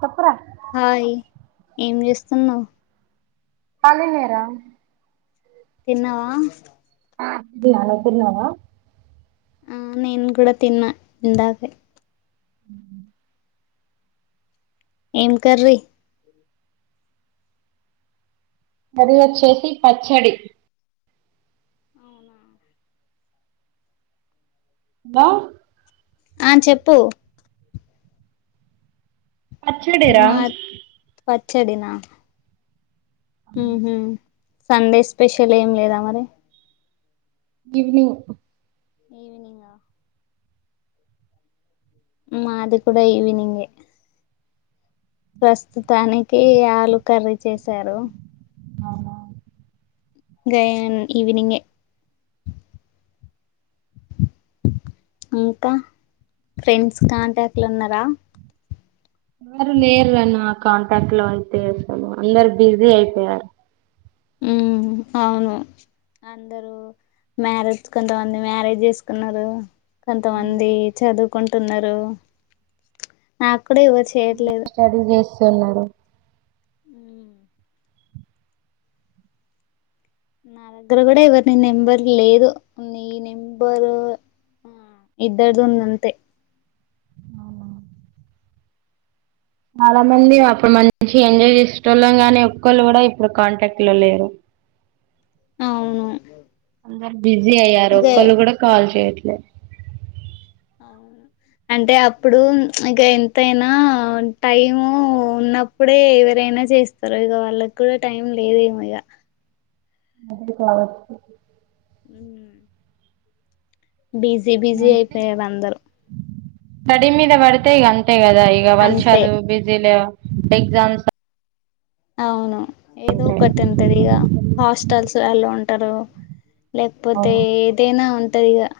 సప్పురా hi ఏం చేస్తున్నా్ పళ నేరం తన్నావా నాలుతురున్నావా ఆ నేను కూడా తిన్నా ఇందాకే అ ఏం కర్రీ మరి వచ్చేసి పచ్చడి అవునా హలో ఆ చెప్పు పచ్చడేరా మా పచ్చడినా సందే్ స్పెషల్ ఏం లేదా మరి ఈవినింగ్ ఈవినింగ్ా అది కూడాడా ఈవినింగ్ే ప్రస్తుతానికి ఆలు కర్రీ చేసారు అవు గయాన్ ఈవినింగ్ే ఇంకా ఫ్రెండ్స్ కాంటాక్ట్లు ఉన్నారా మారు లేరున్న కాంటాక్ట్ లో అయితే అసలు అందరు బిజీ అయిపోయారు ఉమ్ అవును అందరుూ మ్యారేజ్ కొంతమంది మ్యారేజ్ చేసుకున్నారు కొంతమంది చదువుకుంటున్నారు నాకు అక్కడే ఇవ చేయట్లేదు స్టడీ చేస్తున్నారు నా దగ్గర కూడా ఎవరి నీ నెంబర్ లేదు నీ నెంబరు ఇద్దర్దు ఉందంత చాలా మంది అప్పుడు మంచి ఎంజాయ్ చేస వాళ్ళం గానీ ఒళ్ళు కూడా ఇప్పుడు కాంటాక్ట్ లో లేరు అవును అంద బిజీ అయ్యారు ఇదే ఒళ్ళు కూడా కాల్ చేయ అవును అంటే అప్పుడు ఇక ఎంతైనా టైము ఉన్నప్పుడే ఎలైనా చేస్తారుో ఇక వాళ్ళకి కూడా టైం లేదేమో ఇక అదే స్గ అ బిజీ బిజీ అయిపోయారు అందరు స్టడ మీద వడితే ఈ అంతే కదా ఈ అంతే వలసదు బిజీల ఎక్సామ్స్ అవును ఏదో ఒకటి తెదిగా హాస్టల్స్ ఎలా ఉంటారు లేకపోతే అవును ఏదైనా ఉంటదిగా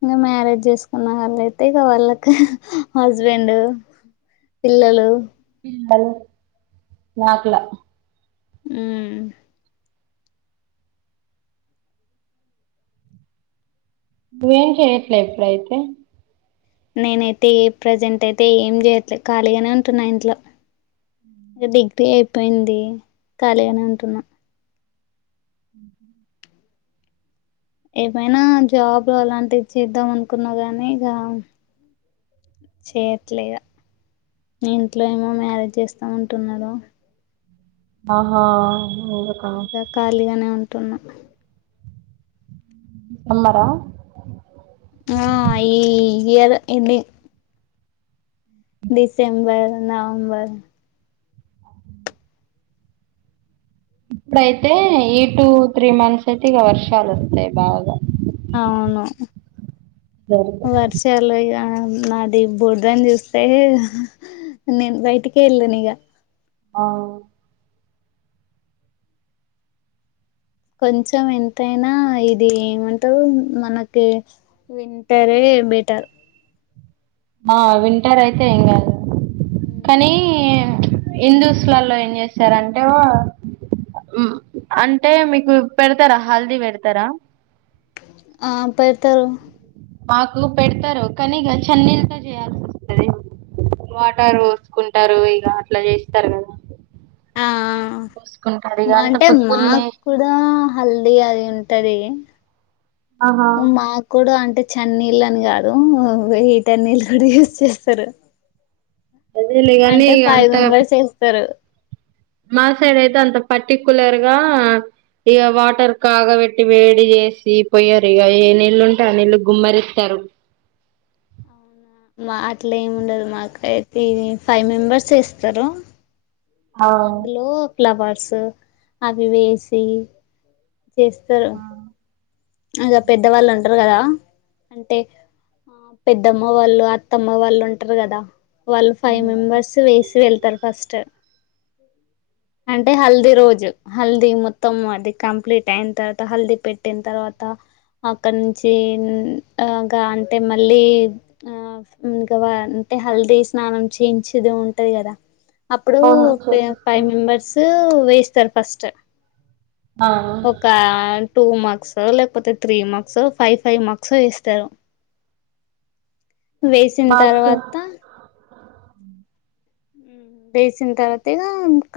ఇంకా మ్యారేజ్ చేసుకున్న వాళ్ళయితే ఇక వాళ్ళకి హస్బెండ్ పిల్లలు నాకులా ఆ ను ఏం చే ఎట్లా ఎట్లాయితే నేనైతే ఏ ప్రజెంట్ అయితే ఏం చేయట్లేదు ఖాళీగానే ఉంటున్నా ఇంట్లో ఇక డిగ్రీ అయిపోయింది ఖాళీగాని అంటున్నా అ ఏమైనా జాబ్లు అలాంటివి చేద్దాం అనుకున్నా గానీ ఇక చేయట్లేద ఇంట్లో ఏమో మ్యారేజ్ చేస్తా ఉంటున్నారు ఆహా ఎందుకా ఇక ఖాళీగానే ఉంటున్నా అమ్మార ారు ఎన్ని డిసెంబర్ నవంబర్ డ అయితే ఈ టూ త్రీ మంత్స్ అయితే ఈక వర్ష అలస్తయి బాగా అవును జరుగు వర్షాలు ఆ మాది బోర్దని చూస్తే నేను బయటికే వెళ్ళాను ఇక ఆ కొంచెం ఎంతైనా ఇది ఏమంటారు మనకి వింటార ఏమటారు ఆ వింటర్ అయితే ఏం కాదు కానీ హిందుూస్తులలో ఏం చేసారంటే ఓ అంటే మీకు పెడతారా హల్దీ పెడతారా ఆ పెడతారు మాకు పెడతారు కానీక చన్నీళ్లతో చేయాల్సి వస్తుంది వాటారు పోసుకుంటారు ఇక అట్లా చేస్తారు కదా ఆ చూసుకుంటారు ఇగ అంత అంటే పొద్దున్నే మాకు కూడా హల్దీ అది ఉంట అంటది ఆహా మా కూడా అంట అంటే చన్నీళ్ళ అని కాదు వెయ్యటన్నీళ్ళ కూడా యూజ్ చేస్తారు అదేలేగాని అంటే ఫైవ్ అంత మెంబర్స్ వస్తారు మా సైడ్ అయితే అంత పర్టికు్యలర్ గా ఇక వాటర్ కాగబెట్టి వేడి చేసి పోయారు ఇక ఏ నీళ్లుుంటే ఆ నీళ్లుు గుమ్మరిస్తారు మా అట్లా ఏమి ఉండదు మాక అయితే ఫైవ్ మెంబర్స్ ఇస్తారు అవును అందులో ఫ్లవర్స్ అవి వేసి చేస్తారు అగా పెద్దవాళ్ళు అంటారు కదా అంటే ఆ పెద్దమ్మ వాళ్ళు అత్తమ్మ వాళ్ళు ఉంటారు కదా వాళ్ళు ఫైవ్ మెంబర్స్ వేసి వెళ్తారు ఫస్ట్ అంటే హల్దీ రోజు హల్దీ మొత్తం అది కంప్లీట్ అయిన తర్వాత హల్దీ పెట్టిన తర్వాత అక్కడ నుంచి ఆగా అంటే మళ్ళీ ఆ ఇ అే హల్దీ స్నానం చేయించది ఉంటది కదా అప్పుడు అవును ఫైవ్ చేపిస్తారు వేస్తస్తారు ఫస్ట్ ఆ ఒక టూ మార్క్స్ లేకపోతే three marks five five marks వస్తారు వేసిన మాకు తర్వాత వేసిన తర్వాత ఇ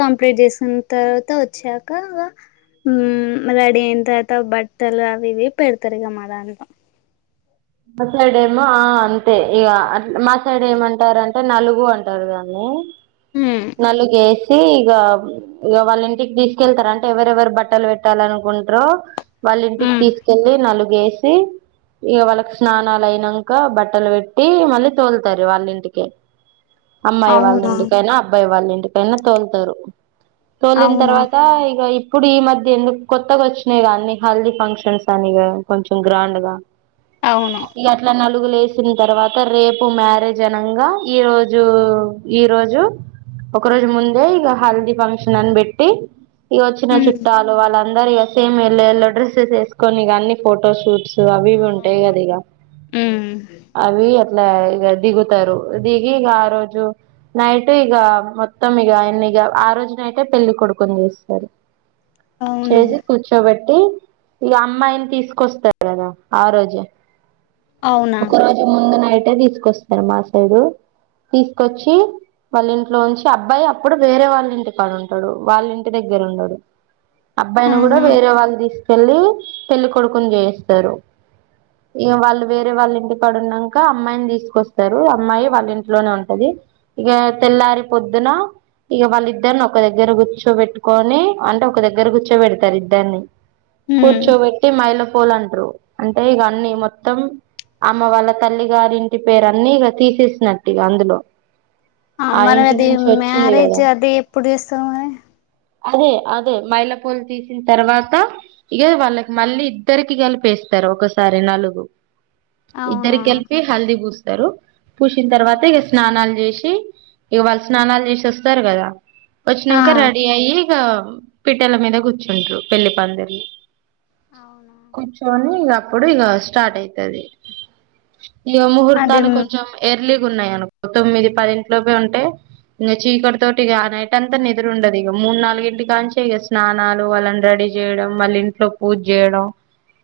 కంప్లీట్ చేసిన తర్వాత వచ్చాక ఉ రడిీ ఎంత అత బట్టలు అవి ఇవి పెడతారు ఇ గ మరా అంత మా సైడ్ ఏమో ఆ అంతే ఇక అ మా సైడ్ ఏమంటారంటే నలుగు అంటారు దాన్ని మ్ నలుగే ఇక ఇక వాళ్ళ ఇంటికి తీసుకెళ్తార అంటే ఎవరెవరు బట్టలు పెట్టాలనుకుంటారో వాళ్ళి ఇంటికి మ్ తీసుకెళ్ళలి నలుగ వేసి ఇక వాళ్ళకి స్నానాాల అయినాక బట్టలు పెట్టి మళ్ళీ తోలుతారు వాళ్ళింటికి అమ్మాయి వాళ్ళ అవునా ఇంటికైనా అబ్బాయి వాళ్ళంటికైనా తోలుతారు తోలిిన అవునా తర్వాత ఈ ఇ ఇప్పుడు ఈ మధ్య ఎందుకు కొత్తగా వచ్చినాయి అన్ని హెల్దీ ఫంక్షన్స్ అని కొంచెం గ్రాండ్ గా అవును ఇక అట్లా నా పలుగులేసిన తర్వాత రేపు మ్యారేజ్ అనంగా ఈ రోజు ఈరోోజు ఒక రోజు ముందే ఈ హల్దిీ ఫంక్షన్ అన్ బట్టి ఇక వచ్చిన మ్ చుట్టాలు వాళ్ళందరి ఇక సేమ్ వెళ్ళ ఎళ్ళ డ్రస్సెస్ వేసుకొని ఇ అన్ని ఫోటో షూట్స్ అభ ఉంటాయి ఆ ఇలా ఇ దిగుతారు దిగి ఆ రోజు నైట్ ఇక మొత్తం ఇకయన్ని ఇక ఆ రోజు నైటే పెళ్లిి కొడుకుని చేస్తారు అవునా చేసి కూర్చోబెట్టి ఈ అమ్మాయిని తీసుకొస్తాడు కదా ఆ రోజు అవునా ఒక రోజు ముందు నైటే తీసుకొస్తారు మా సైడు తీసుకొచ్చి వాళ్ళ ఇంట్లో ఉంచి అబ్బాయి అప్పుడు వేరే వాళ్ళ ఇంటి కాని ఉంటాడు వాళ్ళ ఇంటి దగ్గర ఉండడు అబ్బాయిని కూడా ఆహా వేరే వాళ్ళు తీసుకెళ్ళలి పెళ్లి కొడుకుని చేయిస్తారు ఇ వాళ్ళు వేరే వాళ్ళ ఇంటి పడు ఉన్నాక అమ్మాయిని తీసుకొస్తారు అమ్మాయి వాళ్ళ ఇంట్లోనే ఉంటది ఇక తెల్లారి పొద్దున ఇక వాళ్ళ ఇద్దరిని ఒక దగ్గర కూర్చోబెట్టుకొని అంటే ఒక దగ్గర కూర్చోబెడతారు ఇద్దరిని మ్ కూర్చోబెట్టి మైళ పోలంటారు అంటే ఇక అన్నిీ మొ మొత్తం అమ్మ వాళ్ళ తల్లి గారి ఇంటి పేరు అన్ని ఇక తీసేసినట్టు ఇక అందులో ఆ మరి ఇంటి అది నుంచి వచ్చింది మ్యారేజ్ కదా అది ఎప్పుడు చేస్తాంది మరి అదే అదే మైలపూలు తీసిన తర్వాత ఇక వాళ్ళకి మళ్ళీ ఇద్దరికి కలిపేస్తారు ఒకసారి నాలుగు అవునా ఇద్దరికెలిపి హల్దీ పూస్తారు పూసిన తర్వాత ఆహా ఇక స్నానాలు చేసి ఇగ వాల్ స్నానాలు చేసి వస్తారు కదా ఆ వచ్చినంక రెడీ అయ్యి అ పిట్టల మీద కూర్చుంటారు పెళ్లి పందిర్లు అవునా కూర్చోని ఇగ అప్పుడిగ స్టార్ట్ అయితది ఇగ అది ముహూర్తాలు కొంచెం ఎర్లీగా ఉన్నాయి అనుకో తొమ్మిది పదింట్లోపె ఉంటే ఇంగ చీకటి తోటి ఇగ అ నైట్ అంతా నిద్దరుండదు ఇగ మూడు నాలుగు ఇంటికనించే ఇగ స్నానాలు వాళ్ళని రెడీ చేయడం వాళ్ళింట్లో పూజ చేయడం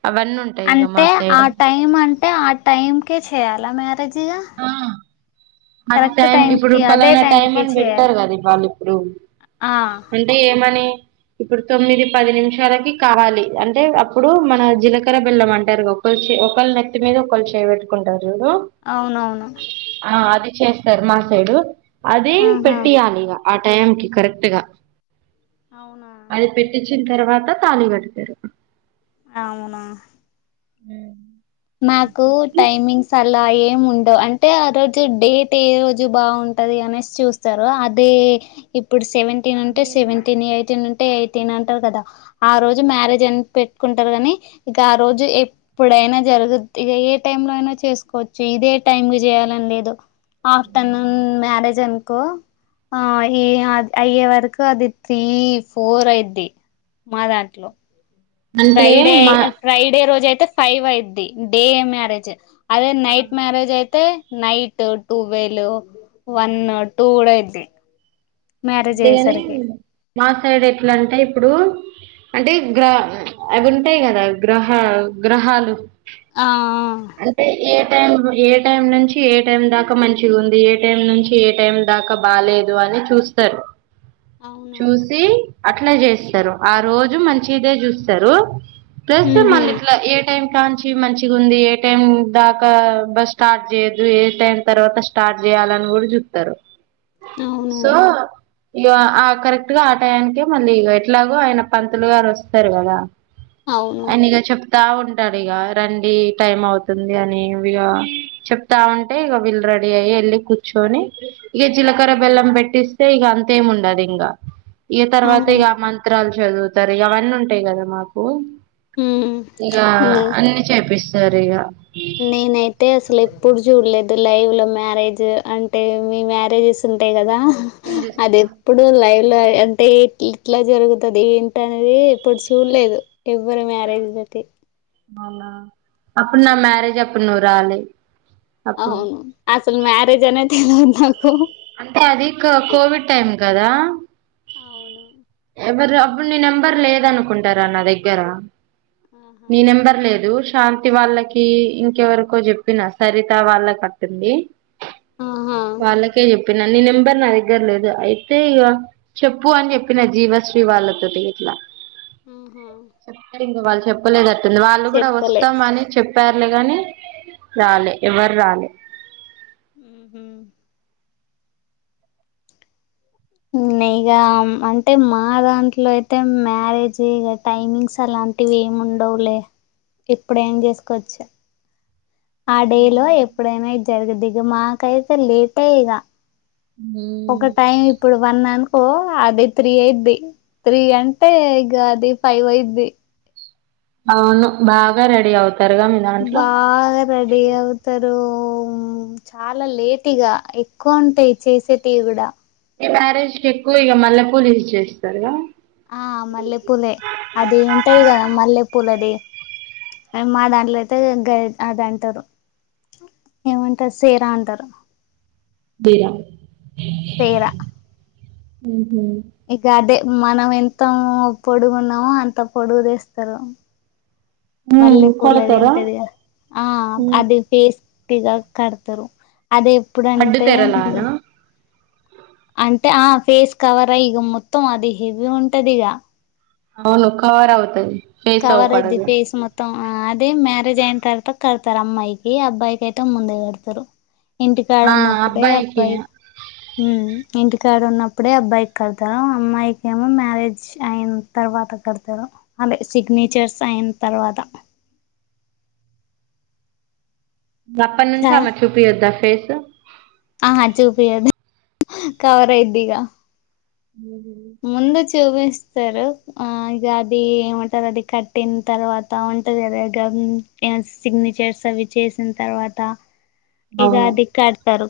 అవన్నీ ఉంటాయి ఇగ మా అంటే ఆ సైడ్ టైం అంటే ఆ టైంకే చేయాలా మ్యారేజిగా ఆ ఆ టైం ఇప్పుడు పలానా టైం అని చేయాలి పెడతారు కదా వాళ్ళు ఇప్పుడు ఆ అంటే మని ఇప్పుడు తొమ్మిది పది నిమిషాలకి కావాలి అంటే అప్పుడు మన జీలకర్ర బెల్లం అంటారు గక్క ఒకల్ నెత్తి మీద ఒకళ్ చేయ్ పెట్టుకుంటారు అవునవును ఆ అది చేస్తారు మా సైడు అది ఆహా పెట్టియాలి ఆ టైంకిి కరెక్ట్గా అవునా అది పెట్టించిన తర్వాత తాలి గడతారు అవునా అ నాకు టైమింగ్స్ అ అలా ఏం ఉండవ్ అంటే ఆ రోజు డేట్ ఏ రోజు బాగుంటది అనేసి చూస్తారు అదే ఏ ఇప్పుడు సెవెంటీన్ ఉంటే డీలు సెవెంటీన్ యాయ్టీన్ టే ఎయిటీన్ అంటారు కదా ఆ రోజు మ్యారేజ్ అని పెట్టుకుంటారు గానీ ఇక ఆ రోజు ఎప్పుడైనా జరుగుద్దిగా ఇగ ఏ టైమ్ లో అయినా చేసుకోవచ్చు ఇదే టైమ్ కి చేయాలని లేదు ఆఫ్టర్నూన్ మ్యారేజన్ కొ ఆ ఈ అయ్యే వరకు అది త్రీ ఫోర్ అయిద్ది మా దాంట్లో అంటే ఫ్రైడే మా ఫ్రైడే రోజు అయితే ఫైవ్ అయిద్ది డే మ్యారేజ్ అదే నైట్ మ్యారేజ్ అయితే నైట్ టూవెేలు వన్ను టూ కూడా అయిద్ది మ్యారేజ్ అంతేగాని అయ్యేసరికి మా సైడ్ ఎట్లా అంటే ఇప్పుడు అంటే గ్రా అవి ఉంటాయి కదా గ్రహ గ్రహాలు ఆ ఆ అంటే ఏ టైం ఏ టైం నుంచి ఏ టైం దాకా మంచిగుంది ఏ టైం నుంచి ఏ టైం దాకా బాలేదు అని చూస్ స్తర్ అవునా చూసి అట్లా చేస్తారు ఆ రోజు మంచిదే చూస్తారు ప్లస్ ఉహు మళ్ళిట్లా ఏ టైం కాంచి మంచిగుంది ఏ టైం దాకా బ స్టార్ట్ చేయద్దు ఏ టైం తర్వాత స్టార్ట్ చే చేయాలని కూడా జూత్తరు అవును సో ఇగ ఆ కరెక్ట్ గా ఆటాయనికే మళ్ళీ ఇ ఎట్లాగో ఆయన పంతులు గారు వస్తారు కదా అవును తా ఉంటడిగ రండి టైం అవుతుంది అని ఇగ చెప్తా ఉంటే ఇగ వీళ్ళు రెడీ అయ్యి వెళ్ళి కూర్చుొని ఇగ జీలకర్ర బెల్లం పెట్టిస్ తె ఇగ అంతేం ఉండదు ఇంగా ఇగా తర్వాత అవును ఇగా మంత్రాలు చదువుతారు ఇగా అవన్నీ ఉంటాయి కదా మాకు ఉమ్ ఇగా అన్ని చేపిస్ జరిగా నీనయితే అసలేప్పుడు జూల్లే లైవ్ ల మ్యారేజ్ అంటే మీ మ్యారేజెస్ ఉంటాయి కదా హిందూస్ అదేప్పుడు లైవ్ ఇట్లా అంటే ఇ ఇట్లా జరుగుతది ఏంటి అనేది ఇప్పుడు చూడలేదు ఎవ్వరు మ్యరేజ్ అవున అప్పుడు నా మ్యారేజ్ అప్పుడు నువ్వు రావాలి అవును అసలు మ్యారేజ అనే తెల్వదు అంటే అది కోవిడ్ టైమ్ కదా అవును ఎవరు అప్పుడు నీ నెంబర్ లేద అనుకుంటరా నా దగ్గర ఆహా నీ నెంబర్ లేదు శాంతి వాళ్ళకి ఇంకెవరకో చెప్పినా సరిత వాళ్ళక అంటంది ఆహా వాళ్ళకే చెప్పినాను నేనుం నంబరు నా దగ్గర లేదు అయితే ఇగ చెప్పు అని చెప్పిన జీవశ్రీ వాళ్ళతోటి ఇట్లా ఆహా వాళ్ళు చెప్పలేదట్టుంది వాళ్ళు కూడా చెప్తలే వస్తామ అని చెప్పారు రాలని రాలే ఎవరు రాలే ఉ ఇగ అంటే మా దాంట్లో అయితే మ్యారేజ్ ఇగ టైమింగ్స్ అలా లాంటివి ఏమి ఉండవులే ఇప్పుడ ఏం చేసుకోవచ్చు ఆ డేలో ఎప్పుడైనా జరుగదు ఇక మాకైతే లేటే ఇగ ఒక టైం ఇప్పుడు వన్ అనుకో అది త్రీ అయిద్ది త్రీ అంటే ఇగ అది ఫైవ్ అయిద్ది అవును బాగా రెడి అవు బాగా రెడి అవుతారు చాలా లేటి ఇగ ఎక్కువ ఉంటయి చేసేటివి కూడా ఈ మ్యారేజ్ ఎక్కువ ఇగ మల్లె పూలు యూజ్ చేసిర్రంటన ఆ మల్లెపూలే అది ఉంటది కదా మల్లెపూల అది మా దాంట్లోయితే గ అద అంటారు ఏమంటారు సేరా అంటారు బీరా ఎకా అదే మనం ఎంత పొడుగున్నామో అంత పొడుగుదేస్తారు ఉ మల్లె పూలది కొడతారా ఉంతదిగా ఆ అది ఫేస్ పటిగా కడతరు అది అడ్డు ఎప్పుడంటే తెరలానా అంటే ఆ ఫేస్ కవరా ఇగ మొత్తం అది హెవీ ఉంటదిగ అవును కవరవుతది కవర్ యిది ఫేస్ మొత్తం ఆ అదే మ్యారేజ్ అయిన తర్వాత కడతరు అమ్మాయికి అబ్బాయికి అయితే ముందే కడతరు ఆ ఇంటికాడన్నప్పుడే అబ్బాయికి అబ్బాయి ఊ ఇంటికాడ ఉన్నప్పుడే అబ్బాయికి కడతా అమ్మాయికి ఏమో మ్యారేజ్ అయిన తర్వాత కడతారు అదే సిగ్నేచర్స్ అయిన తర్వాత అప్పటి నుంచి అమ్మ చూపియొద్దా ఫేస్ ఆ అది చూపియదు కవర్ అయిద్దిగా ఉహు ముందచ్ చూపిస్తరు ఆ ఇగ అది ఏమంటరు అది కట్టిన తర్వాత ఉంటంది కదా ఇక సిగ్నేచర్స్ అవి చేసిన తర్వాత ఇగ అవును అది కడతరు